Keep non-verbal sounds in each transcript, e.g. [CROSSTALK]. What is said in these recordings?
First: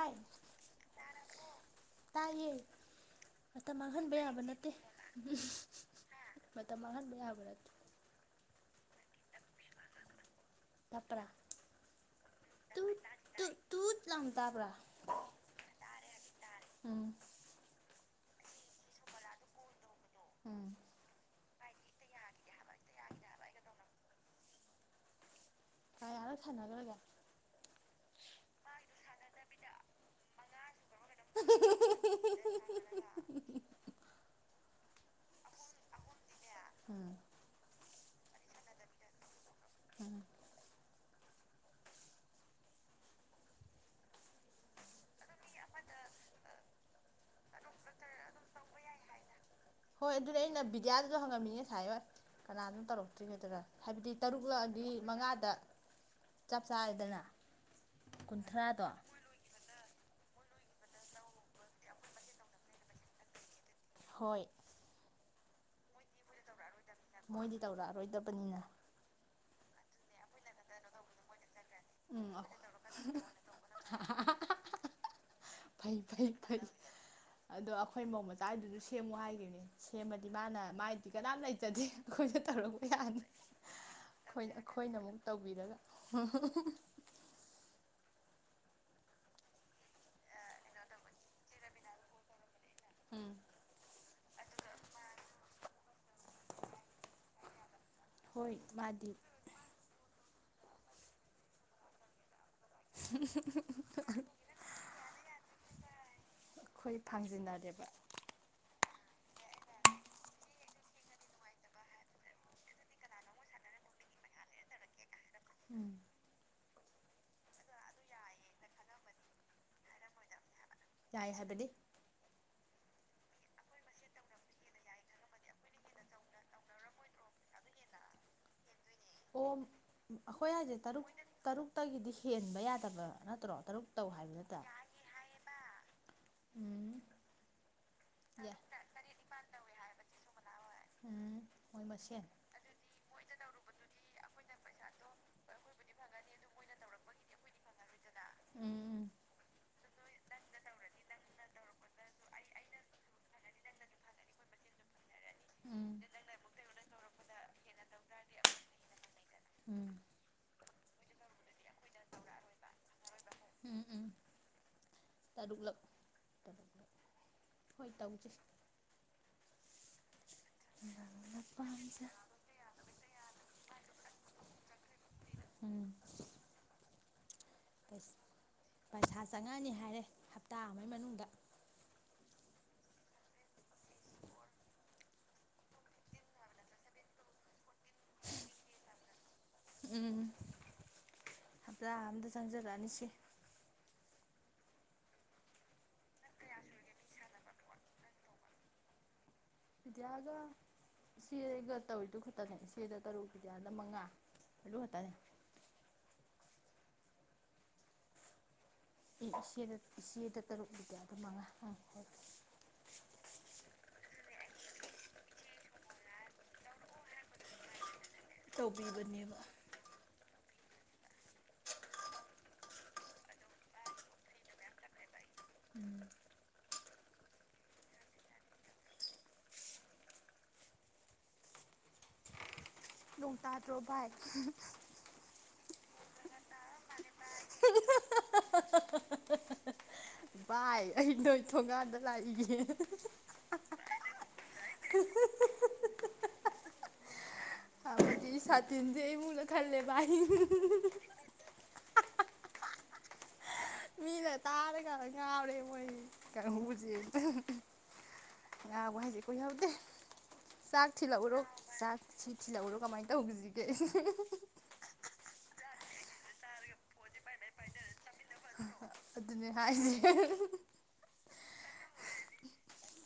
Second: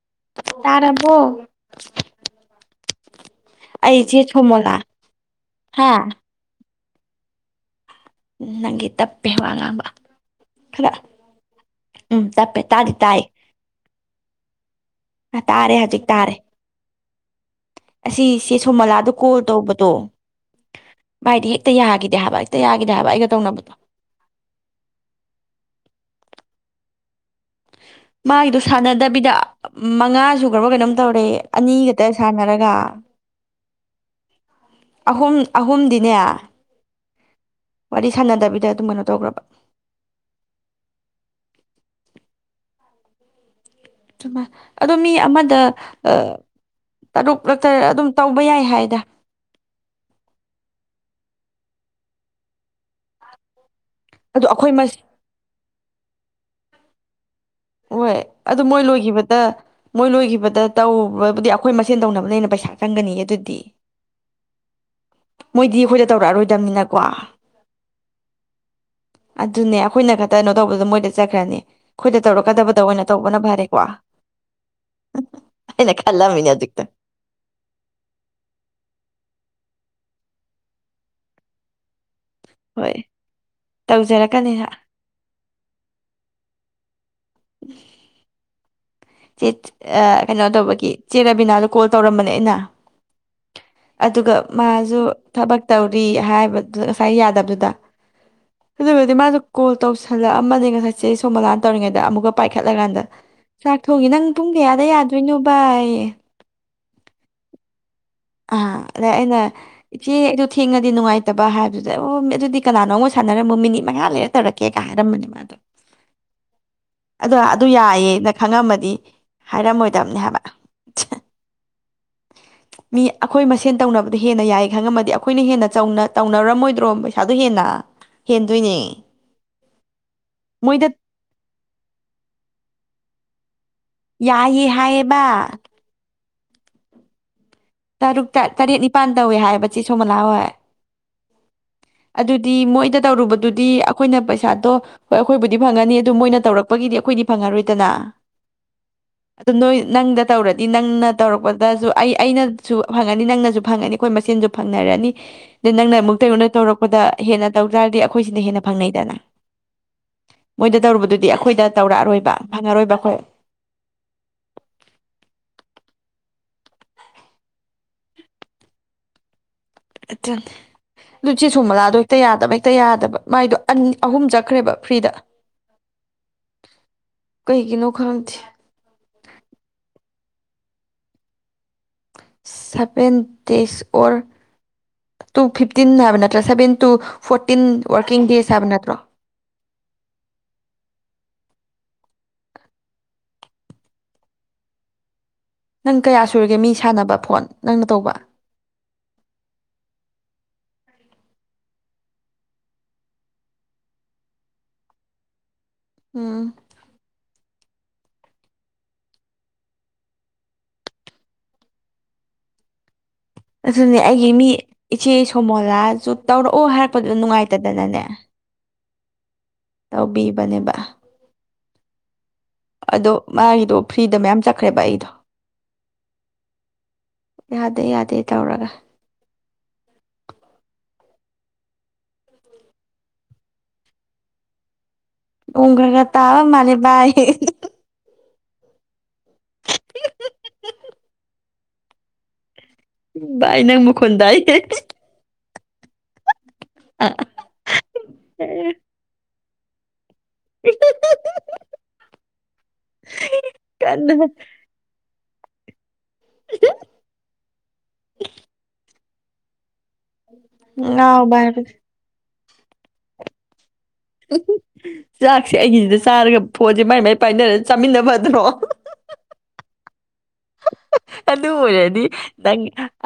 ꯥꯕꯥꯏ ꯇꯥꯔꯕꯣ ꯇꯥꯏꯌꯦ ꯃꯇꯝ ꯃꯥꯡꯍꯟꯕ ꯑꯩꯁꯦ ꯌꯥꯕ ꯅꯠꯇꯦ ꯁꯣꯃꯣꯂꯥ ꯎꯝ ꯍꯥ ꯃꯥꯇꯝ ꯃꯡꯍꯟꯕ ꯌꯥꯕ ꯎꯝ ꯅꯪꯗꯤ ꯇꯞꯄꯦ ꯋꯥ ꯉꯥꯡꯕ ꯈꯔ ꯇꯥꯄ꯭ꯔꯥ ꯎꯝ ꯇꯞꯄꯦ ꯇꯥꯗꯤ ꯇꯨꯠ ꯇꯥꯏ ꯇꯨꯠ ꯇꯨꯠ ꯂꯥꯎꯅ ꯇꯥꯕ꯭ꯔꯥ ꯇꯥꯔꯦ ꯍꯧꯖꯤꯛ ꯇꯥꯔꯦ ꯎꯝ ꯑꯁꯤꯁꯦ ꯁꯣꯃꯣꯂꯥꯗ ꯀꯣꯜ ꯇꯧꯕꯗꯣ ꯎꯝ ꯃꯥꯏꯗꯤ ꯍꯦꯛꯇ ꯌꯥꯈꯤꯗꯦ ꯍꯥꯏꯕ ꯍꯦꯛꯇ ꯌꯥ ꯌꯥꯒꯤꯗꯦ ꯍꯥꯏꯕ ꯑꯩꯒ ꯇꯧꯅꯕꯗꯨ ꯅꯒꯔꯒ ꯃꯥꯒꯤꯗꯣ ꯁꯥꯟꯅꯗꯕꯤꯗ ꯃꯉꯥꯁꯨꯈ꯭ꯔꯕ ꯀꯩꯅꯣꯝ ꯇꯧꯔꯦ ꯑꯅꯤꯒꯛꯇ ꯁꯥꯟꯅꯔꯒ ꯑꯍꯨꯝ ꯑꯍꯨꯝꯗꯤꯅꯦ ꯎꯝ ꯋꯥꯔꯤ ꯁꯥꯟꯅꯗꯕꯤꯗ ꯑꯗꯨꯝ ꯀꯩꯅꯣ ꯇꯧꯈ꯭ꯔꯕ ꯎꯝ ꯃꯥꯏ ꯑꯗꯣ ꯃꯤ ꯑꯃꯗ ꯇꯔꯨꯛ ꯇꯔ ꯑꯗꯨꯝ ꯇꯧꯕ ꯌꯥꯏ ꯍꯥꯏꯗ ꯍꯥꯏꯥꯏꯌꯣꯏ ꯀꯅꯥ ꯑꯗꯨꯝ ꯇꯧꯔꯛꯇ꯭ꯔꯤꯒꯦꯗꯨꯔꯥ ꯍꯥꯏꯕꯗꯤ ꯇꯔꯨꯛ ꯑꯗꯣ ꯂ ꯑꯩꯈꯣꯏ ꯑꯅꯤ ꯃꯁꯦ ꯃꯉꯥꯗ ꯆꯗꯅ ꯍꯣꯏ ꯑꯗꯨ ꯃꯣꯏ ꯂꯣꯏꯈꯤꯕꯗ ꯃꯣꯏ ꯂꯣꯏꯈꯤꯕꯗ ꯇꯧꯕꯕꯨꯗꯤ ꯑꯩꯈꯣꯏ ꯃꯁꯦꯟ ꯇꯧꯅꯕꯅꯦꯅ ꯄꯩꯁꯥ ꯆꯪꯒꯅꯤ ꯑꯗꯨꯗꯤ ꯍꯣꯏ ꯃꯣꯏꯗꯤ ꯑꯩꯈꯣꯏꯗ ꯇꯧꯔꯛꯑꯔꯣꯏꯗꯕꯅꯤꯅ ꯃꯣꯏꯗꯤ ꯇꯧꯔꯛꯑꯔꯣꯏꯗꯕꯅꯤꯅ ꯑꯗꯨꯅꯦ ꯑꯩꯈꯣꯏꯅ ꯈꯛꯇꯩꯅꯣ ꯇꯧꯕꯗ ꯃꯣꯏꯗ ꯆꯠꯈ꯭ꯔꯅꯤ ꯑꯩꯈꯣꯏꯗ ꯎꯝ ꯇꯧꯔꯛꯀꯗꯕꯗ ꯑꯣꯏꯅ ꯇꯧꯕꯅ ꯐꯔꯦꯀꯣ ꯑꯩꯅ ꯐꯩ ꯐꯩ ꯈꯜꯂꯝꯃꯤꯅꯦ ꯐꯩ ꯍꯧꯖꯤꯛꯇ ꯑꯗꯣ ꯑꯩꯈꯣꯏ ꯃꯧ ꯃꯆꯥꯗꯨꯁꯨ ꯁꯦꯝꯃꯨ ꯍꯥꯏꯈꯤꯕꯅꯦ ꯁꯦꯝꯃꯗꯤ ꯃꯥꯅ ꯃꯥꯏꯗꯤ ꯀꯅꯥꯝ ꯂꯩꯇꯗꯦ ꯑꯩꯈꯣꯏꯅ ꯇꯧꯔꯛꯄ ꯍꯣꯏ ꯌꯥꯅꯤꯦ ꯑꯩꯈꯣꯏꯅ ꯇꯧꯖꯔꯛꯀꯅꯤ ꯑꯩꯈꯣꯏꯅ ꯑꯃꯨꯛ ꯇꯧꯕꯤꯔꯒ ꯍ ꯆꯦ ꯀꯩꯅꯣ ꯇꯧꯕꯒꯤ ꯆꯦ ꯔꯕꯤꯅꯥꯗꯣ ꯀꯣꯜ ꯇꯧꯔꯝꯕꯅꯦ ꯑꯩꯅ ꯎꯝ ꯑꯗꯨꯒ ꯃꯥꯁꯨ ꯊꯕꯛ ꯇꯧꯔꯤ ꯍꯥꯏꯕꯗꯨ ꯉꯁꯥꯏ ꯌꯥꯗꯕꯗꯨꯗ ꯍꯣꯏ ꯑꯗꯨꯗ ꯃꯥꯗꯤ ꯐꯗꯤ ꯃꯥ ꯀꯣꯜ ꯇꯧꯁꯦ ꯍꯟꯂꯛꯑꯅꯦ ꯉꯥꯏꯦ ꯁꯣꯝꯜꯂꯥꯟ ꯇꯧꯔꯤꯉꯩꯗ ꯑꯃꯨꯛꯀ ꯄꯥꯏꯈꯠꯂꯀꯥꯟꯗ ꯉꯥꯛ ꯊꯣꯡꯏꯦ ꯅꯪ ꯄꯨꯡ ꯀꯌꯥꯗ ꯌꯥꯗꯣꯏꯅꯣ ꯏ ꯑꯩꯈꯣꯏ ꯐꯥꯡꯖꯤꯟꯅꯔꯦꯕ ꯑ ꯑꯗ ꯑꯩꯅ ꯏꯆꯦ ꯑꯩꯗꯣ ꯊꯦꯡꯉꯗꯤ ꯅꯨꯡꯉꯥꯏꯇꯕ ꯍꯥꯏꯕꯗꯨꯗ ꯑꯣ ꯃꯤ ꯑꯗꯨꯗꯤ ꯀꯅꯥꯅꯣ ꯑꯃꯨꯛ ꯁꯥꯟꯅꯔꯝꯃꯣ ꯃꯤꯅꯤꯠ ꯃꯉꯥ ꯂꯩꯔ ꯇꯧꯔꯛꯀꯦꯒ ꯍꯥꯏꯔꯝꯕꯅꯦꯕ ꯑꯗ ꯎꯝ ꯑꯗꯣ ꯑꯗꯨ ꯌꯥꯏꯌꯦꯦꯅ ꯈꯪꯉꯝꯃꯗꯤ ꯍꯥꯏꯔꯝꯃꯣꯏꯗꯕꯅꯤ ꯍꯥꯏꯕ ꯌꯥꯏ ꯍꯥꯏꯕꯗꯤ ꯃꯤ ꯑꯩꯈꯣꯏ ꯃꯁꯦꯟ ꯇꯧꯅꯕꯗ ꯍꯦꯟꯅ ꯌꯥꯏ ꯈꯪꯉꯝꯃꯗꯤ ꯑꯩꯈꯣꯏꯅ ꯍꯦꯟꯅ ꯇꯧꯅꯔꯝꯃꯣꯏꯗ꯭ꯔꯣ ꯄꯩꯁꯥꯗꯣ ꯍꯦꯟꯅ ꯍꯦꯟꯗꯣꯏꯅꯦ ꯑꯣ ꯑꯩꯈꯣꯏ ꯍꯥꯏꯁꯦ ꯃꯣꯏꯗ ꯇꯔꯨꯛ ꯇꯔꯨꯛꯇꯒꯤꯗꯤ ꯍꯦꯟꯕ ꯌꯥꯗꯕ꯭ꯔ ꯇꯔꯣ ꯇꯔ ꯌꯥꯏ ꯍꯥꯏꯌꯦꯕ ꯎꯝ ꯇꯔꯨꯛꯇ ꯌꯥꯏ ꯇꯔꯦꯠ ꯅꯤꯄꯥꯟ ꯇꯧꯋꯦ ꯍꯥꯏꯕ ꯆꯦ ꯁꯣꯃꯂꯥ ꯍꯣꯏ ꯎꯝ ꯃꯣꯏ ꯃꯁꯦꯟ ꯑꯗꯨꯗꯤ ꯃꯣꯏꯗ ꯇꯧꯔꯨꯕꯗꯨꯗꯤ ꯑꯩꯈꯣꯏꯅ ꯄꯩꯁꯥꯗꯣ ꯍꯣꯏ ꯑꯩꯈꯣꯏꯕꯨꯗꯤ ꯐꯪꯉꯅꯤ ꯑꯗꯨ ꯃꯣꯏꯅ ꯇꯧꯔꯛꯄꯒꯤꯗꯤ ꯑꯩꯈꯣꯏꯗꯤ ꯐꯪꯉꯔꯣꯏꯗꯅ ꯎꯝ ꯎꯝ ꯑꯗꯨ ꯅꯣꯏ ꯅꯪꯗ ꯇꯧꯔꯗꯤ ꯅꯪꯅ ꯇꯧꯔꯛꯄꯗꯁꯨ ꯑꯩ ꯑꯩꯅꯁꯨ ꯐꯪꯉꯅꯤ ꯅꯪꯅꯁꯨ ꯐꯪꯉꯅꯤ ꯑꯩꯈꯣꯏ ꯃꯁꯦꯟꯁꯨ ꯐꯪꯅꯔꯅꯤ ꯅ ꯅꯪꯅ ꯎꯝ ꯑꯃꯨꯛꯇꯧꯩꯅꯅ ꯇꯧꯔꯛꯄ ꯍꯦꯟꯅ ꯇꯧ ꯇꯥꯔꯗꯤ ꯑꯩꯈꯣꯏꯁꯤꯅ ꯍꯦꯟꯅ ꯐꯪꯅꯩꯗꯅ ꯎꯝ ꯃꯣꯏꯗ ꯇꯧꯔꯨꯕꯗꯨꯗꯤ ꯑꯩꯈꯣꯏꯗ ꯇꯧꯔꯛꯑꯔꯣꯏꯕ ꯐꯪꯉꯔꯣꯏꯕ ꯑꯩꯈꯣꯏ ꯎꯝ ꯎꯝ ꯇꯔꯨꯛꯂꯛ ꯍꯣꯏ ꯇꯕꯨ ꯆ ꯂꯨꯆꯤ ꯁꯨ ꯃꯂꯥꯗꯣ ꯄꯥꯝꯁꯦ ꯍꯦꯛꯇ ꯌꯥꯗꯕ ꯍꯦꯛꯇ ꯌꯥꯗꯕ ꯃꯥꯏꯗꯣ ꯑꯍꯨꯝ ꯆꯠꯈ꯭ꯔꯦꯕ ꯐ꯭ꯔꯤꯗ ꯎꯝ ꯀꯩꯒꯤꯅꯣ ꯈꯪꯗꯦ ꯄꯩꯁꯥ ꯆꯪꯉꯛꯑꯅꯤ ꯍꯥꯏꯔꯦ ꯇꯥ ꯑꯃꯒꯤ ꯃꯅꯨꯡꯗ seven days or two fifteen ꯍꯥꯏꯕ ꯅꯠꯇ꯭ꯔꯥ seven two fourteen working days ꯍꯥꯏꯕ ꯅꯠꯇ꯭ꯔꯣ ꯎꯝ ꯍꯞꯇꯥ ꯑꯝꯗ ꯆꯪꯖꯔꯛꯑꯅꯤꯁꯤꯦ ꯅꯪ ꯀꯌꯥ ꯁꯨꯔꯒꯦ ꯃꯤ ꯁꯥꯟꯅꯕ ꯐꯣꯟ ꯅꯪꯅ ꯇꯧꯕ ꯐꯤꯗꯤꯌꯥꯒ ꯆꯦꯒ ꯇꯧꯔꯤꯗꯨ ꯈꯛꯇꯅꯦ ꯏꯦꯗ ꯇꯔꯨꯛ ꯐꯤꯗꯤꯤꯌꯥꯅ ꯃꯉꯥ ꯑꯗꯨ ꯈꯛꯇꯅꯦ ꯎꯝ ꯏꯆ ꯏꯆꯦꯗ ꯇꯔꯨꯛꯨꯗꯤ ꯑꯗꯨ ꯃꯉꯥ ꯑ ꯑꯗꯨꯅꯦ ꯑꯩꯒꯤ ꯃꯤ ꯏꯆꯦ ꯁꯣꯃꯣꯂꯥꯁꯨ ꯇꯧꯔꯛꯑꯣ ꯍꯥꯏꯔꯛꯄꯗꯨꯗ ꯅꯨꯡꯉꯥꯏꯇꯗꯅꯅꯦ ꯕꯕ ꯇꯧꯕꯤꯕꯅꯦꯕ ꯑꯗꯣ ꯃꯥꯒꯤꯗꯣ ꯐ꯭ꯔꯤꯗ ꯃꯌꯥꯝ ꯆꯠꯈ꯭ꯔꯦꯕ ꯑꯩꯗꯣ ꯎꯝ ꯌꯥꯗꯦ ꯌꯥꯗꯦ ꯇꯧꯔꯒ ꯅꯣꯡ ꯇꯥꯗ꯭ꯔꯣ ꯚꯥꯏ ꯎꯝ ꯈꯔ ꯈꯔ ꯇꯥꯕ ꯃꯥꯜꯂꯤ ꯅꯤ ꯚꯏ ꯚꯥꯏ ꯑꯩ ꯅꯣꯏ ꯊꯣꯡꯒꯥꯟꯗ ꯂꯥꯛꯏꯒꯦ ꯚꯥꯏ ꯅꯪ ꯃꯈꯣꯟ ꯇꯥꯏ ꯑ ꯁꯥꯇꯤꯟꯁꯦ ꯈꯜꯂꯦꯚꯏ [UNINTELLIGIBLE] ꯍ ꯀꯟꯅ ꯇꯥꯔꯒ ꯉꯥꯎꯔꯦ ꯃꫭꯏꯅꯤ ꯀꯥꯡꯕꯨꯁꯦ ꯉꯥꯕꯨ ꯍꯥꯏꯁꯦ ꯄꯨꯥꯎꯗ ꯆꯥꯛ ꯉꯥꯎꯕ ꯊꯤꯂꯕꯨꯔꯣ ꯍꯥꯏꯕꯗꯨ ꯆ ꯊ ꯊꯤꯜꯂꯧꯔꫭ ꯀꯃꯥꯏ ꯇꯧꯕꯅꫭꯁꯤꯗꯤ ꯆꯥꯛꯁꯦ ꯑꯩꯒꯤꯁꯤꯗ ꯆꯥꯔꯒ ꯐꯣꯟꯁꯦ ꯃꯥꯏ ꯃꯥꯏ ꯄꯥꯏꯅꯔ ꯆꯥꯃꯤꯟꯅꯕ ꯑꯗꯨꯅꯦ ꯍꯥꯏꯁꯦ [UNINTELLIGIBLE] ꯑꯗꯨ ꯑꯣꯏꯔꯗꯤ ꯅꯪ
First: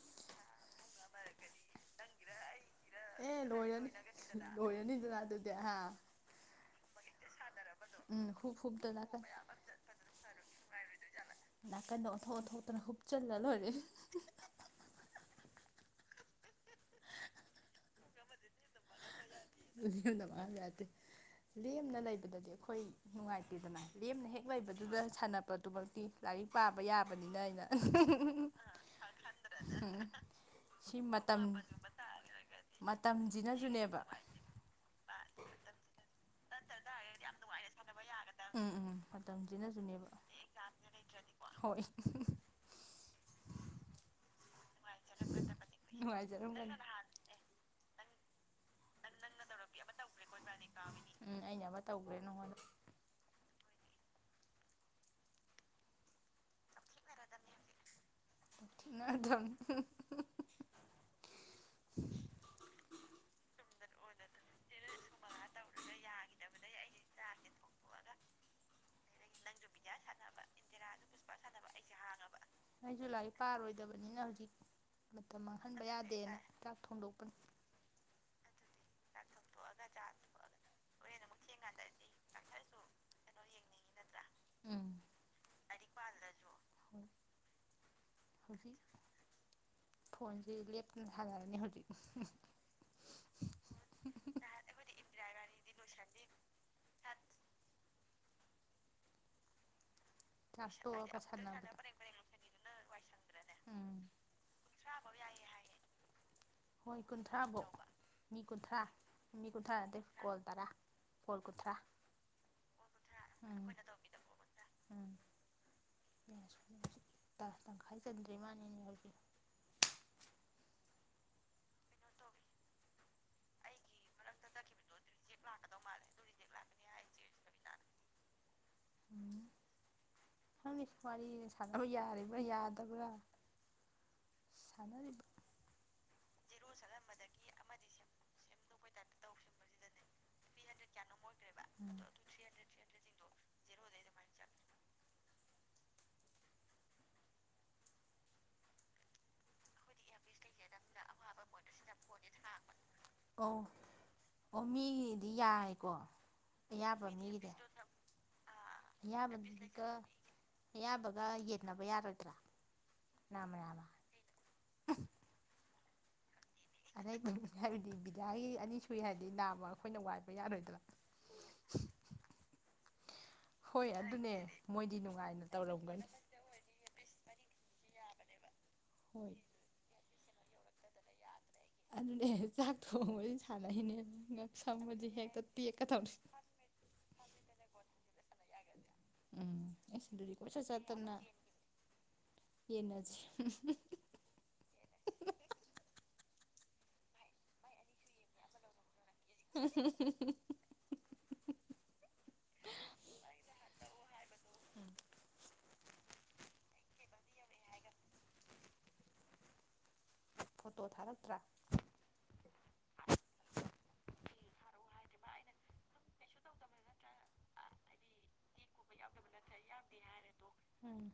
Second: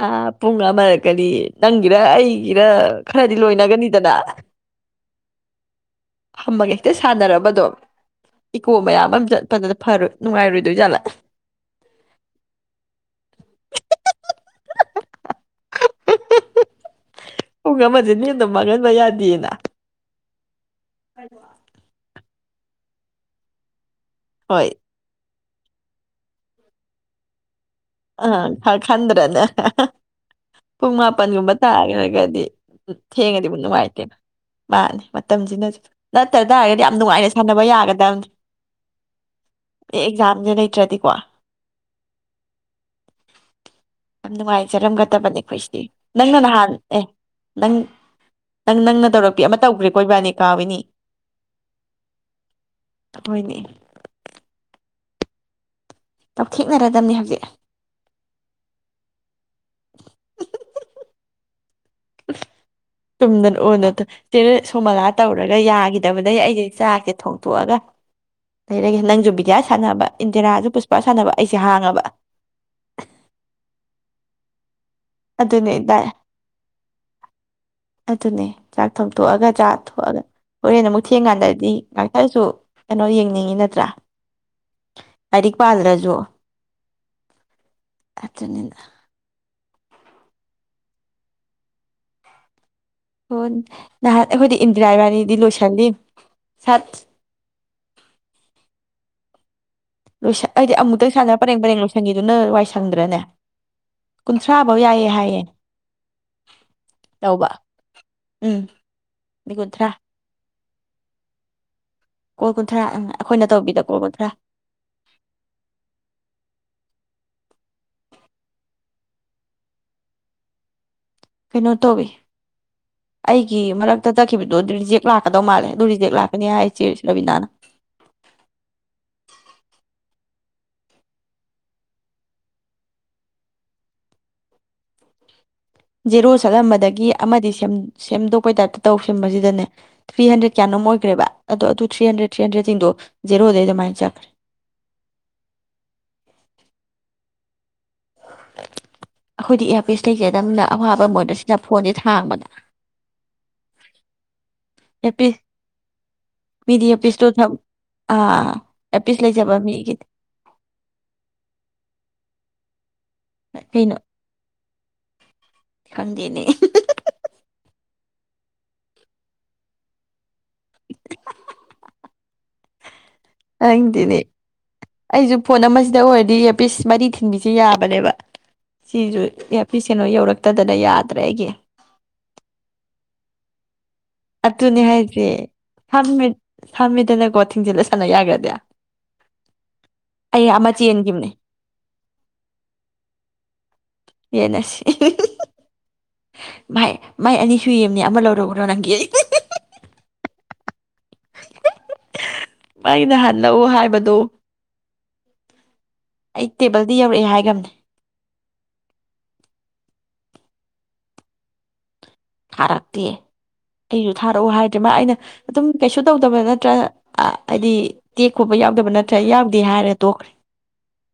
ꯑꯥ ꯄꯨꯡ ꯑꯃꯔꯛꯀꯅꯤꯌꯦ ꯅꯪꯒꯤꯔ ꯑꯩ ꯏꯔ ꯈꯔꯗꯤ ꯑꯦ ꯂꯣꯏꯔꯅꯤ ꯂꯣꯏꯅꯒꯅꯤꯗꯅ ꯂꯣꯏꯔꯅꯤꯗꯅ ꯑꯗꯨꯗꯤ ꯍꯥ ꯐꯝꯃꯒ ꯍꯦꯛꯇ ꯁꯥꯟꯅꯔꯕ ꯗꯨꯝ ꯎꯝ ꯍꯨꯛ ꯍꯨꯛꯇ ꯅꯥꯀꯟ ꯐꯔꯣꯏ ꯅꯨꯡꯉꯥꯏꯔꯣꯏꯗꯣꯏꯖꯥꯠꯂꯥ ꯅꯥꯀꯟꯗ ꯑꯣꯟꯊꫭꯛ ꯊꫭꯛꯇꯅ ꯆꯜꯂ ꯂꫭꯏꯔꯦ ꯍꯨꯝ ꯑꯃꯁꯦ ꯂꯦꯝꯅ ꯃꯥꯡꯍꯟꯕ ꯌꯥꯗꯦꯅ [UNINTELLIGIBLE] ꯂꯦꯝꯅ ꯂꯩꯕꯗꯗꯤ ꯑꯩꯈꯣꯏ ꯅꯨꯡꯉꯥꯏꯇꯗꯅ ꯂꯦꯝꯅ ꯍꯦꯛ ꯍꯣꯏ ꯂꯩꯕꯗꯨꯗ ꯁꯥꯟꯅꯕ ꯑꯗꯨꯃꯛꯇꯤ ꯂꯥꯏꯔꯤꯛ ꯄꯥꯕ ꯌꯥꯕꯅꯤꯅ ꯑꯩꯅ ꯑꯥ ꯈ ꯈꯟꯗ꯭ꯔꯅꯦ ꯄꯨꯡ ꯁꯤ ꯃꯇꯝ ꯃꯥꯄꯟꯒꯨꯝꯕ ꯇꯥꯈ꯭ꯔꯒꯗꯤ ꯊꯦꯡꯉꯗꯤꯕꯨ ꯅꯨꯡꯉꯥꯏꯇꯦ ꯃꯇꯝꯁꯤꯅꯁꯨꯅꯦꯕ ꯃꯥꯅꯦ ꯃꯇꯝꯁꯤꯅꯁꯨ ꯅꯠꯇ꯭ꯔ ꯇꯥꯔꯒꯗꯤ ꯌꯥꯝ ꯅꯨꯡꯉꯥꯏꯅ ꯁꯥꯟꯅꯕ ꯌꯥꯒꯗꯕꯅꯤ ꯎꯝ ꯎꯝ ꯑꯦ ꯃꯇꯝꯁꯤꯅꯁꯨꯅꯦꯕ ꯑꯦꯛꯖꯥꯝꯁꯦ ꯂꯩꯇ꯭ꯔꯗꯤꯀꯣ ꯍꯣꯏ ꯑꯗꯨꯅꯨꯡꯚꯥꯏ ꯆꯔꯝꯒꯗꯕꯅꯦꯈꯣꯏꯁꯤꯗꯤ ꯅꯪꯅ ꯅꯍꯥꯟ ꯅꯨꯡꯉꯥꯏꯖꯔꯝꯒꯅꯤ ꯑꯦ ꯅꯪ ꯅꯪ ꯅꯪ ꯇꯧꯔꯛ ꯄꯤ ꯑꯃ ꯇꯧꯈ꯭ꯔꯦ ꯀꯣꯏꯕꯅꯦ ꯀꯥꯅꯤ ꯎꯝ ꯑꯩꯅ ꯑꯃ ꯇꯧꯈ꯭ꯔꯦ ꯅꯉꯣꯟꯗ ꯍꯣꯏꯅꯦ ꯇꯞꯊꯦꯡꯅꯔꯗꯝꯅꯦ ꯍꯧꯖꯤꯛ ꯃꯗꯝ ꯆꯨꯝꯗꯅ ꯑꯣꯅꯠꯇꯣ ꯆꯦ ꯁꯨꯝ ꯃꯂꯥ ꯇꯧꯔꯒ ꯌꯥꯈꯤꯗꯕꯗꯒꯤꯩ ꯑꯩꯁꯦ ꯆꯥꯛꯁꯦ ꯊꯣꯡꯇꯣꯛꯑꯒ ꯅꯪꯁꯨ ꯕꯤꯗ꯭ꯌꯥ ꯁꯥꯟꯅꯕ ꯏꯟꯗꯤꯔꯥꯁꯨ ꯄꯨꯁꯄꯥ ꯁꯥꯟꯅꯕ ꯑꯩꯁꯦ ꯍꯥꯡꯉꯕ ꯑꯩꯁꯨ ꯂꯥꯏꯔꯤꯛ ꯄꯥꯔꯣꯏꯗꯕꯅꯤꯅ ꯍꯧꯖꯤꯛ ꯃꯇꯝ ꯑꯗꯨꯅꯦ ꯃꯥꯡꯍꯟꯕ ꯗꯥꯏ ꯌꯥꯗꯦꯅ ꯆꯥꯛ ꯊꯣꯡꯗꯣꯛꯄꯅ ꯑꯗꯨꯅꯦ ꯆꯥꯛ ꯊꯣꯊꯣꯛꯑꯒ ꯆꯥꯊꯣꯛꯑꯒ ꯍꯣꯔꯦꯟ ꯑꯃꯨꯛ ꯊꯦꯡꯀꯥꯟꯗꯗꯤ ꯉꯥꯛꯇꯔꯁꯨ ꯀꯩꯅꯣ ꯌꯦꯡꯅꯤꯡꯉꯤ ꯅꯠꯇ꯭ꯔꯥ ꯎꯝ ꯑꯔꯤꯛ ꯍꯣꯏ ꯄꯥꯜ꯭ꯔꯖꯨꯆꯅꯤꯗ ꯐꯣꯟꯣꯟꯁꯤ ꯂ ꯍꯥꯏꯂꯔꯅꯤ ꯍꯧ ꯍ ꯅꯍꯥꯟ ꯑꯩꯈꯣꯏꯗꯤ ꯏꯟꯗꯤꯔꯥ ꯏꯕꯥꯅꯤꯗꯤ ꯂꯣꯏꯁꯤꯜꯂꯤ ꯁꯥꯠ ꯆꯥꯛ ꯍꯥꯏꯗꯤ ꯑꯃꯨꯛꯇꯪ ꯇꯣꯛꯑꯒ ꯁꯥꯟꯅ ꯄꯔꯦꯡ ꯁꯥꯟꯅꯕꯗ ꯄꯔꯦꯡ ꯂꯣꯏꯁꯟꯈꯤꯗꯨꯅ ꯋꯥꯏꯁꯪꯗ꯭ꯔꯅꯦ ꯎꯝ ꯀꯨꯟꯊ꯭ꯔꯥꯐꯧ ꯌꯥꯏꯌꯦꯦ ꯍꯥꯏꯌꯦꯦ ꯍꯣꯏ ꯀꯨꯟꯊ꯭ꯔꯥꯕꯧ ꯃꯤ ꯀꯨꯟꯊ꯭ꯔꯥ ꯃꯤ ꯀꯨꯟꯊ꯭ꯔꯥ ꯅꯠꯇꯦ ꯀꯣꯜ ꯇꯔꯥ ꯀꯣꯜ ꯀꯨꯟꯊ꯭ꯔꯥ ꯀꯣꯜ ꯀꯨꯟꯊ꯭ꯔꯥ ꯑꯈꯣꯏꯅ ꯎꯝ ꯇꯧꯕꯤꯗ ꯀꯣꯜ ꯀꯨꯟꯊ꯭ꯔꯥ ꯎꯝ ꯇꯪꯈꯥꯏ ꯆꯟꯗ꯭ꯔꯤ ꯃꯥꯜꯅꯤꯅꯦ ꯍꯧꯖꯤꯛ ꯀꯩꯅꯣ ꯇꯧꯋꯤ ꯑꯩꯒꯤ ꯃꯔꯛꯇ ꯇꯠꯈꯤꯕꯗꯣ ꯗꯨ ꯔꯤꯖꯦꯛ ꯂꯥꯛꯀꯗꯧ ꯃꯥꯜꯂꯦ ꯑꯗꯨ ꯔꯤꯖꯦꯛ ꯂꯥꯛꯀꯅꯤ ꯍꯥꯏ ꯆꯦꯔꯕꯤꯅꯥꯅ ꯎꯝ ꯈꯪꯗꯦ ꯋꯥꯔꯤ ꯁꯥꯟꯅꯕ ꯌꯥꯔꯤꯕ꯭ꯔꯥ ꯌꯥꯗꯕ꯭ꯔꯥ ꯁꯥꯅꯔꯤꯕ ꯖꯦꯔꯣ ꯆꯠꯂꯝꯕꯗꯒꯤ ꯑꯃꯗꯤ ꯁꯦꯝ ꯁꯦꯝꯗꯣꯛꯄꯩ ꯇꯥꯏꯞꯇ ꯇꯧ ꯁꯦꯝꯕꯖꯤꯗꯅꯦ ꯊ꯭ꯔꯤ ꯍꯟꯗ꯭ꯔꯦꯠ ꯀꯌꯥꯅꯣꯝ ꯑꯣꯏꯈ꯭ꯔꯦꯕ ꯑꯗꯣ ꯑꯗꯨ ꯊ꯭ꯔꯤ ꯍꯟꯗ꯭ꯔꯦꯗ ꯊ꯭ꯔꯤ ꯍꯟꯗ꯭ꯔꯦꯗꯁꯤꯡꯗꯣ ꯖꯦꯔꯣꯗꯩ ꯑꯗꯨꯃꯥꯏ ꯆꯛ ꯑꯈꯣꯏꯗꯤ ꯏꯌꯥꯥꯔ ꯄꯤꯁ ꯂꯩꯖꯗꯝꯅ ꯑꯋꯥꯕꯝ ꯑꯣꯏꯔ ꯁꯤ ꯑꯣ ꯑꯣ ꯃꯤꯒꯤꯗꯤ ꯏꯌꯥꯔꯄꯤꯁ ꯌꯥꯏꯀꯣ ꯃꯤꯗꯤ ꯑꯌꯥꯕ ꯏꯌꯥꯔꯄꯤꯁꯇꯣ ꯃꯤꯒꯤꯗꯤ ꯊꯝ ꯑꯥ ꯏꯌꯥꯔꯄꯤꯁ ꯂꯩꯖꯕ ꯑꯌꯥꯕꯗꯨꯗꯤ ꯃꯤꯒꯤ ꯑꯌꯥꯕꯒ ꯌꯦꯟꯅꯕ ꯌꯥꯔꯣꯢꯗ꯭ꯔꯥ ꯅꯥꯝꯃ ꯅꯥꯝꯃ ꯀꯩꯅꯣ ꯈꯪꯗꯦꯅꯦ ꯗꯤ ꯕꯤꯗꯥꯏ ꯑꯅꯤ ꯁꯨꯏ ꯍꯥꯏꯗꯤ ꯅꯥꯝꯃ ꯑꯈꯣꯏꯅ ꯋꯥꯏꯕ ꯌꯥꯔꯣꯏꯗꯔꯥ ꯇꯥꯅꯤꯡꯗꯤꯅꯦ ꯃꯣꯏꯗꯤ ꯑꯩꯖꯨ ꯅꯨꯡꯉꯥꯏꯅ ꯐꯣꯟ ꯑꯃꯖꯤꯗ ꯇꯧꯔꯝꯒꯅꯤ ꯑꯣꯏꯔꯗꯤ ꯏꯌꯔꯄꯤꯁ ꯃꯔꯤ ꯊꯤ ꯕꯤꯁꯦ ꯌꯥꯕꯅꯦꯕ ꯁꯤꯖꯨ ꯍꯣꯏ ꯑꯦꯌꯔꯄꯤꯁ ꯀꯩꯅꯣ ꯌꯧꯔꯛ ꯇꯗꯅ ꯌꯥꯗ꯭ꯔꯦ ꯑꯩꯒꯤ ꯑꯗꯨꯅꯦ ꯆꯥꯛ ꯊꯣꯡꯕ ꯁꯥꯟꯅꯩꯅꯦꯠ ꯑꯗꯨꯅꯦ ꯍꯥꯏꯖꯦ ꯐꯝꯃꯤꯠ ꯐꯝꯃꯦꯗꯅꯀꯣ ꯊꯤꯡꯖꯤꯜꯂ ꯁꯥꯟꯅ ꯌꯥꯛ [UNINTELLIGIBLE] ꯎꯝ ꯀꯣꯏꯆꯠ ꯆꯠꯇꯅ ꯆꯦꯟꯈꯤꯕꯅꯦ ꯌꯦꯟꯅꯖꯤ ꯥꯃꯥꯏ ꯃꯥꯏ ꯑꯅꯤ ꯁꯨꯏꯑꯝꯅꯤ ꯑꯃ ꯂꯧꯔꯛ ꯎꯔꯣ ꯅꯪꯒꯤ [UNINTELLIGIBLE] ꯃꯥꯒꯤꯅ ꯍꯟꯂꯛꯎ ꯍꯥꯏꯕꯗꯣ ꯎꯝ ꯑꯩ ꯇꯦꯕꯜꯗꯤ ꯌꯧꯔꯛꯑꯦ ꯍꯥꯏꯒꯝꯅꯦ ꯐꯣꯇꯣ ꯊꯥꯔꯛꯇ꯭ꯔꯥ ꯊꯥꯔꯛꯇꯦ ꯑꯩ ꯖꯨ ꯊꯥꯔꯛꯎ ꯍꯥꯏꯗ꯭ꯔꯦ ꯃꯥ ꯑꯩꯅ ꯑꯗꯨꯝ ꯀꯩꯁꯨꯠ ꯇꯧꯗꯕ ꯅꯠꯇ꯭ꯔꯥ ꯍꯥꯏꯗꯤ ꯇꯦꯛ ꯈꯣꯠꯄ ꯌꯥꯎꯗꯕ ꯅꯠꯇ꯭ꯔꯥ ꯌꯥꯎꯗꯦ ꯍꯥꯏꯔꯦ ꯇꯣꯛꯈ꯭ꯔꯦ ꯎꯝ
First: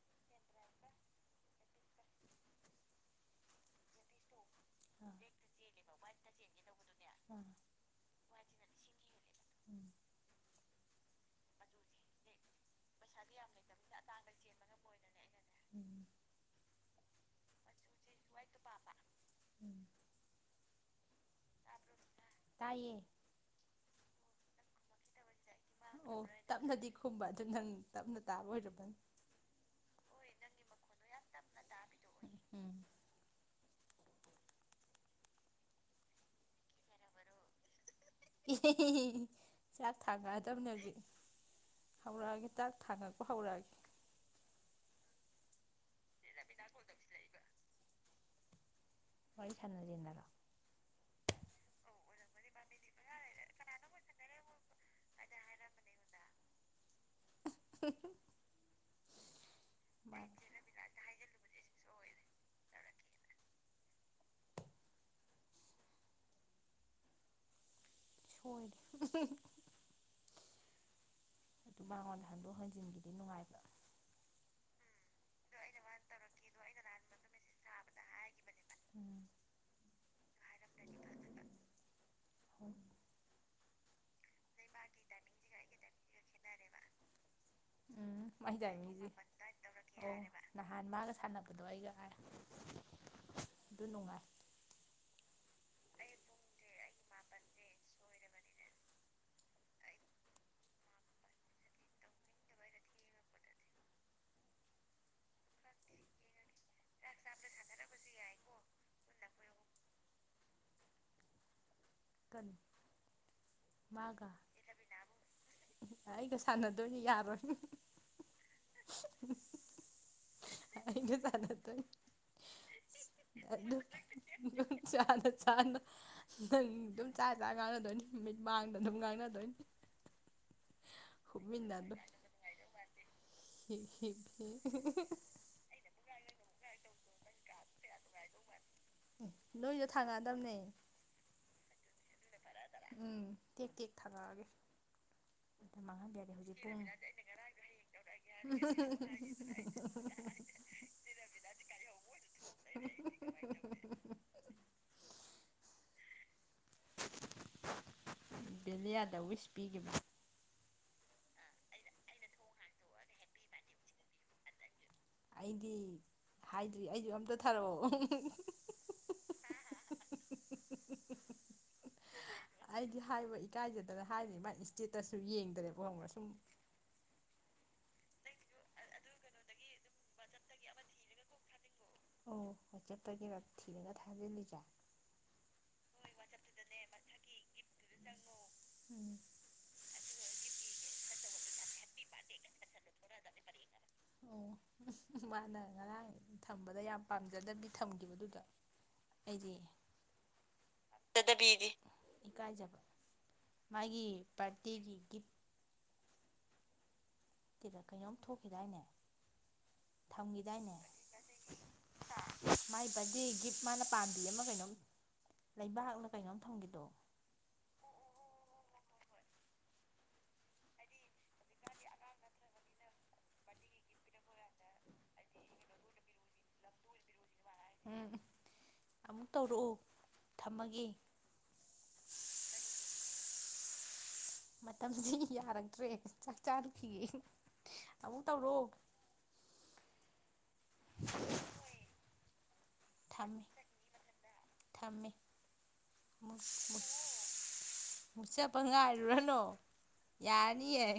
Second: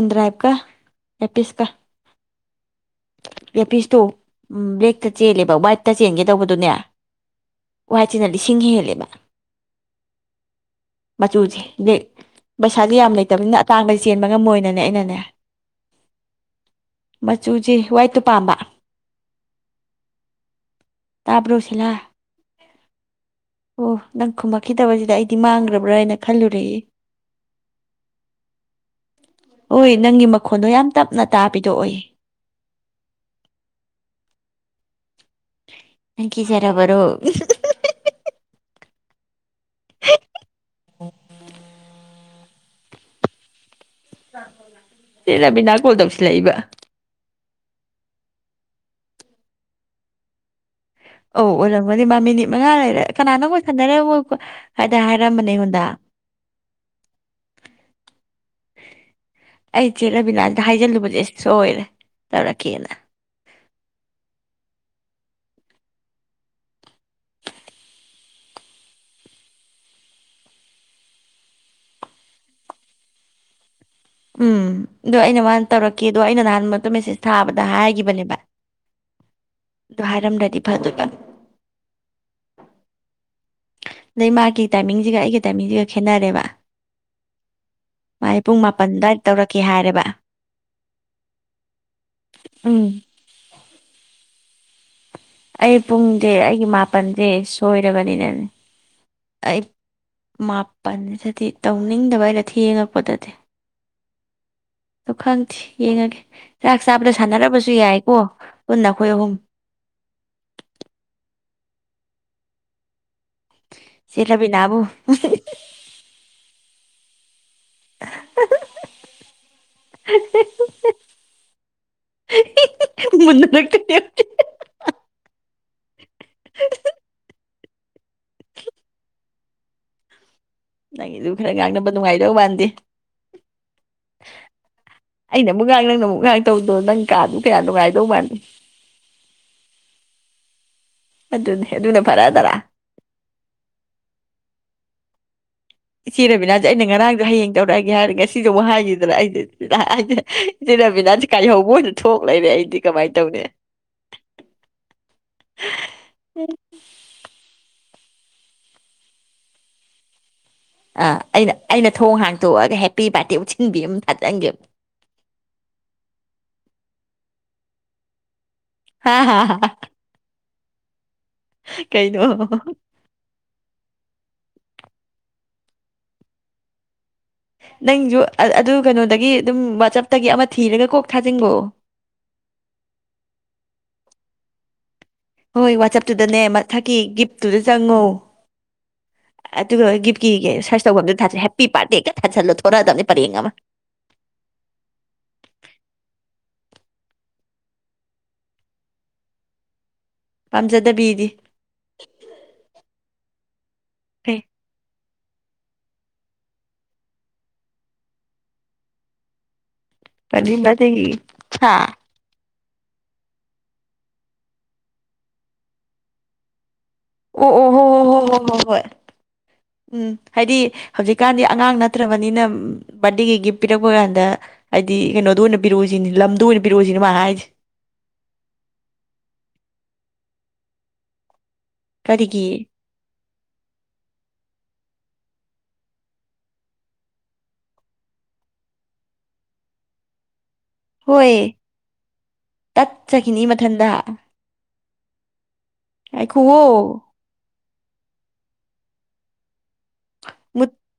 ꯗꯔ꯭ꯥꯏꯄ ꯀ ꯑꯦꯄꯤꯁ ꯀ ꯑꯦꯄꯤꯁ ꯇꯣ ꯕ꯭ꯂꯦꯛꯇ ꯑꯥ ꯆꯦꯜꯂꯦꯕ ꯋꯥꯏꯠꯇ ꯆꯦꯟꯒꯦ ꯇꯧꯕꯗꯨꯅꯦ ꯑꯥ ꯋꯥꯏꯠꯁꯤꯅ ꯂꯤꯁꯤꯡ ꯍꯦꯜꯂꯦꯕ ꯎꯝ ꯃꯆꯨꯁꯦ ꯕ꯭ꯂꯦꯛ ꯄꯩꯁꯥꯖꯦ ꯌꯥꯝ ꯂꯩꯇꯕꯅꯤꯅ ꯑꯇꯥꯡꯕ ꯆꯦꯟꯕ ꯉꯝꯃꯣꯏꯅꯅꯦ ꯑꯩꯅꯅꯦ ꯎꯝ ꯃꯆꯨꯖꯦ ꯋꯥꯏꯠꯇꯨ ꯄꯥꯝꯕ ꯎꯝ ꯇꯥꯕ꯭ꯔꯣ ꯁꯤꯂꯥ ꯇꯥꯏꯌꯦ ꯑꯣ ꯅꯪ ꯈꯨꯝꯃꯛꯈꯤꯗꯕꯖꯤꯗ ꯑꯩ ꯇꯤ ꯃꯥꯡꯒꯔꯥꯕ꯭ꯔꯥ ꯍꯥꯏꯅ ꯑꯣ ꯈꯜꯂꯨꯔꯦꯍꯦ ꯇꯞꯅꯗꯤ ꯈꯨꯝꯕ ꯑꯗꯨ ꯅꯪ ꯇꯞꯅ ꯇꯥꯕ ꯑꯣꯏꯔꯕꯅꯤ ꯍꯣꯏ ꯅꯪꯒꯤ ꯃꯈꯣꯟꯗꯣ ꯌꯥꯝ ꯇꯞꯅ ꯇꯥꯕꯤꯗꯣ ꯑꯣꯏꯌꯦ ꯎꯝ ꯀ ꯆꯔꯕꯔꯣ ꯍꯤ ꯍꯤ ꯍꯤ ꯆꯥꯛ ꯊꯥꯡꯒꯥꯏꯑꯗꯕꯅꯦꯖꯤ ꯍꯧꯔꯛꯑꯒꯦ ꯇꯥꯛ ꯊꯥꯡꯉꯛꯄ ꯍꯧꯔꯛꯑꯒꯦ ꯁꯤꯂꯕꯤꯅꯥ ꯀꯣꯗꯧꯁꯤ ꯂꯩ ꯏꯕ ꯋꯥꯔꯤ ꯊꯅꯗꯤꯅꯔꯣ ꯑꯧ ꯑꯣꯏꯔꯝꯒꯅꯤ ꯃꯥ ꯃꯤꯅꯤꯠ ꯃꯉꯥ ꯂꯩꯔꯦ ꯀꯅꯥꯅ ꯑꯣꯏꯣꯏ ꯁꯟꯅꯔꯦ ꯃꯣꯏ ꯍꯥꯏꯗ ꯍꯥꯏꯔꯝꯕꯅꯦ ꯑꯩꯉꯣꯟꯗꯥ [UNINTELLIGIBLE] ꯑꯩ ꯃꯥꯅꯦ ꯆꯦꯜꯠꯂꯕꯤꯅ ꯑꯝꯇ ꯍꯥꯏꯖꯜꯂꯨꯕꯁꯦ ꯁꯣꯏꯔꯦ ꯇꯔ ꯀꯈꯤꯅ ꯁꯣꯏꯗ ꯑꯗꯨ ꯃꯉꯣꯟꯗ ꯍꯟꯗꯣꯛ ꯍꯟꯖꯤꯟꯒꯤꯗꯤ ꯅꯨꯡꯉꯥꯏꯕ꯭ꯔꯥ ꯎꯝ ꯑꯗꯣ ꯑꯩꯅ ꯃꯥꯅ ꯇꯧꯔꯛꯀꯦ ꯑꯗꯣ ꯑꯩꯅ ꯅꯍꯥꯟ ꯃ ꯃꯦꯁꯦꯁ ꯊꯥꯕꯗ ꯍꯥꯏꯈꯤꯕꯅꯦꯕ ꯎꯝ ꯑꯗꯨ ꯍꯥꯏꯔꯝꯗ꯭ꯔꯗꯤ ꯐꯗꯣꯏꯕ ꯑꯗꯩ ꯃꯥꯒꯤ ꯇꯥꯏꯃꯤꯡꯁꯤꯒ ꯑꯩꯒꯤ ꯇꯥꯏꯃꯤꯡꯁꯤꯒ ꯈꯦꯠꯅꯔꯦꯕ ꯎꯝ ꯃꯥꯒꯤ ꯃꯥꯏ ꯄꯨꯡ ꯃꯥꯄꯜ ꯇꯥꯏꯃꯤꯡꯁꯦ ꯑꯗꯨꯋꯥꯏꯗ ꯇꯧꯔꯛꯀꯦ ꯍꯥꯏꯔꯦꯕ ꯑꯣ ꯅꯍꯥꯟ ꯃꯥꯒ ꯁꯥꯟꯅꯕꯗꯣ ꯑꯩꯒ ꯑꯥꯏ ꯎꯝ ꯑꯗꯨ ꯅꯨꯡꯉꯥꯏ ꯑꯩ ꯄꯨꯡꯗꯤ ꯑꯩꯒꯤ ꯃꯥꯄꯜꯗꯤꯦ ꯁꯣꯏꯔꯕꯅꯤꯅꯅꯦ ꯑꯩ ꯃꯥꯄꯟꯗꯗꯤ ꯇꯧꯅꯤꯡꯗꯕ ꯍꯥꯏꯩꯅ ꯊ ꯌꯦꯡꯉꯛꯄꯗꯗꯤ ꯑꯗꯨ ꯈꯪꯗꯦ ꯌꯦꯡꯉꯒꯦ ꯆꯥꯛ ꯆꯥꯕꯗ ꯁꯥꯟꯅꯔꯕꯁꯨ ꯌꯥꯏꯀꯣ ꯄꯨꯟꯅ ꯑꯩꯈꯣꯏ ꯑꯍꯨꯝ ꯀꯅꯤ ꯆꯦ ꯃꯥꯒ ꯔꯕꯤꯅꯥꯕꯨ ꯑꯩꯒ ꯁꯥꯟꯅꯗꯣꯏꯅꯤ ꯌꯥꯔꯣꯏ ꯑꯩꯒ ꯁꯥꯟꯅꯗꯣꯏꯅꯤ ꯃꯨꯟꯅꯔꯛꯇꯣꯏꯅꯦ ꯑ ꯑꯗꯨꯝ ꯆꯥꯛ ꯆꯥ ꯀꯥꯟꯅꯗꯣꯏꯅꯤ ꯅꯨꯃꯤꯠ ꯃꯥꯡꯗ ꯑꯗꯨꯝ ꯉꯥꯡꯅꯗꯣꯏꯅꯤ ꯅꯪꯒꯤꯗꯨ ꯈꯔ ꯉꯥꯡꯅꯕ ꯍꯨꯞꯃꯤꯟꯅꯗꯣꯏ ꯅꯨꯡꯉꯥꯏꯗꯧ ꯃꯥꯟꯗꯦ ꯍꯤ ꯍꯤ ꯍꯤ ꯑꯩꯅ ꯑꯃꯨꯛ ꯉꯥꯡ ꯅꯪꯅ ꯑꯃꯨꯛ ꯉꯥꯡꯇꯧꯗꯣ ꯅꯪ ꯀꯥꯗ ꯀꯌꯥ [UNINTELLIGIBLE] ꯅꯣꯏꯗ ꯊꯥꯡꯉꯛꯑꯗꯕꯅꯦ [UNINTELLIGIBLE] ꯑꯗꯨꯅꯦ ꯑꯗꯨꯅ ꯐꯔꯥ ꯇꯔꯥ ꯎꯝ ꯇꯦꯛ ꯇꯦꯛ ꯊꯥꯡꯉꯛ ꯑꯒꯦ꯫ ꯏꯆꯦꯔꯕꯤꯅꯥꯁꯦ ꯑꯩꯅ ꯉꯔꯥꯡꯗ ꯍꯌꯦꯡ ꯇꯧꯔꯛꯑꯒꯦ ꯍꯥꯏꯔꯦ ꯉꯁꯤꯗꯨꯛ ꯍꯥꯏꯈꯤꯗꯅ ꯑꯩꯗꯤꯁ ꯏꯆꯦꯔꯕꯤꯅꯥꯁꯦ ꯀꯥꯏꯍꯧꯕ ꯑꯣꯏꯅ ꯊꯣꯛ ꯂꯩꯔꯦ ꯑꯩꯗꯤ ꯀꯃꯥꯏꯅ ꯇꯧꯅꯤ ꯎꯝ ꯕꯦꯂꯤꯌꯥꯗ ꯋꯤꯁ ꯄꯤꯈꯤꯕ ꯑꯥ ꯑꯩꯅ ꯑꯩꯅ ꯊꯣꯡ ꯍꯥꯡꯇꯣꯛꯑꯒ ꯍꯦꯞꯄꯤ ꯕꯥꯔꯗꯦ ꯎꯠꯁꯤꯟꯕꯤ ꯑꯃ ꯊꯥꯖꯟꯒꯦ ꯑꯩꯗꯤ ꯍꯥꯏꯗ꯭ꯔꯤ ꯑꯩꯁꯨ ꯑꯝꯇ ꯊꯥꯔꯛꯑꯣ ꯍꯥ ꯍꯥ ꯍꯥ ꯀꯩꯅꯣ [UNINTELLIGIBLE] ꯑꯩꯗꯤ ꯍꯥꯏꯕ ꯏꯀꯥꯏꯖꯗꯅ ꯍꯥꯏꯅꯤꯃꯒꯤ ꯏꯁꯇꯦꯇꯁꯁꯨ ꯌꯦꯡꯗ꯭ꯔꯦꯕ [UNINTELLIGIBLE] ꯅꯪꯁꯨ ꯑꯗꯨ ꯀꯩꯅꯣꯗꯒꯤ ꯑꯗꯨꯝ ꯋꯥꯆꯞꯇꯒꯤ ꯑꯃ ꯊꯤꯔꯒ ꯀꯣꯛ ꯊꯥꯖꯤꯟꯒꯣ ꯑꯣ [UNINTELLIGIBLE] ꯊꯤꯔꯒ ꯊꯥꯖꯤꯜꯂꯤꯖꯦ ꯍꯣꯏ ꯋꯥꯆꯞꯇꯨꯗꯅꯦ ꯃꯊꯛꯀꯤ ꯒꯤꯐꯇꯨꯗ ꯆꯪꯉꯣ ꯎꯝ ꯑꯗꯨꯒ ꯒꯤꯐ ꯀꯤ ꯀꯦ ꯁꯔꯁ ꯇꯧꯐꯝꯗꯨꯗꯤ ꯊ ꯍꯦꯄꯤ ꯕꯥꯔꯗꯦꯒ ꯊꯣꯛꯔꯛꯑꯗꯕꯅꯤ ꯄꯔꯦꯡ ꯑꯃ ꯑꯣ ꯃꯥꯅ ꯉꯔꯥꯡ ꯊꯝꯕꯗ ꯌꯥꯝ ꯄꯥꯝꯖꯗꯕꯤ ꯊꯝꯈꯤꯕꯗꯨꯗ ꯑꯩꯗꯤ ꯄꯥꯝꯖꯗꯕꯤꯗꯤ ꯇꯗꯕꯤꯗꯤ ꯏꯀꯥꯏꯖꯕ ꯃꯥꯒꯤ ꯀꯩ ꯄꯔꯇꯤꯒꯤ ꯒꯤꯐ ꯗ ꯀꯩꯅꯣꯝ ꯊꯣꯛꯈꯤꯗꯥꯏꯅꯦ ꯊꯝꯈꯤꯗꯥꯏꯅꯦ [UNINTELLIGIBLE] ꯃꯥꯏ ꯕꯔꯗꯦ ꯒꯤꯐ ꯃꯥꯅ ꯄꯥꯝꯕꯤ ꯑꯃ ꯀꯩꯅꯣꯝ ꯂꯩꯕꯥꯛꯅ ꯀꯩꯅꯣꯝ ꯊꯝꯒꯤꯕꯗꯣ ꯑꯣ ꯑꯣ ꯍꯣ ꯍꯣ ꯍꯣ ꯍꯣꯏ ꯍꯣꯏ ꯍꯣꯏ ꯎꯝ ꯍꯥꯏꯗꯤ ꯍꯧꯖꯤꯛꯀꯥꯟꯗꯤ ꯑꯉꯥꯡ ꯅꯠꯇ꯭ꯔꯕꯅꯤꯅ ꯕꯥꯔꯗꯦꯒꯤ ꯒꯤꯐ ꯄꯤꯔꯛꯄ ꯀꯥꯟꯗ ꯍꯥꯏꯗꯤ ꯀꯩꯅꯣꯗ ꯑꯣꯏꯅ ꯄꯤꯔꯛꯎꯁꯤꯅꯤ ꯂꯝꯗꯨ ꯑꯣꯏꯅ ꯄꯤꯔꯛꯎꯁꯤꯅꯦ ꯃꯥꯅ ꯍꯥꯏꯁꯦ ꯎꯝ ꯑꯃꯨꯛ ꯇꯧꯔꯛꯑꯣ ꯊꯝꯃꯒꯦ ꯀꯔꯤꯒꯤ ꯃꯇꯝꯁꯤ ꯌꯥꯔꯛꯇ꯭ꯔꯦ ꯆꯥꯛ ꯆꯥꯔꯨꯈꯤꯒꯦ ꯑꯃꯨꯛ ꯇꯧꯔꯣꯑꯣ ꯍꯣꯏ꯫ ꯇꯠ ꯆꯈꯤꯅꯤ ꯊꯝꯃꯦ ꯃꯊꯟꯗ ꯊꯝꯃꯦ ꯉꯥꯏꯈꯨꯌꯣ ꯆꯄ ꯉꯥꯏꯔꯨꯔꯅꯣ ꯌꯥꯅꯤꯑꯦ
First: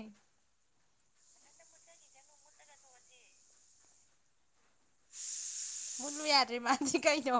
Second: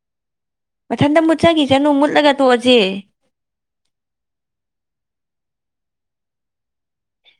ꯆꯈꯤ ꯁꯅꯣ ꯃꯨꯠꯂꯒ ꯇꯣꯛꯑꯁꯦ ꯃꯨꯠꯂꯨ ꯌꯥꯗ꯭ꯔꯦ ꯃꯥꯗꯤ ꯀꯩ ꯅꯣ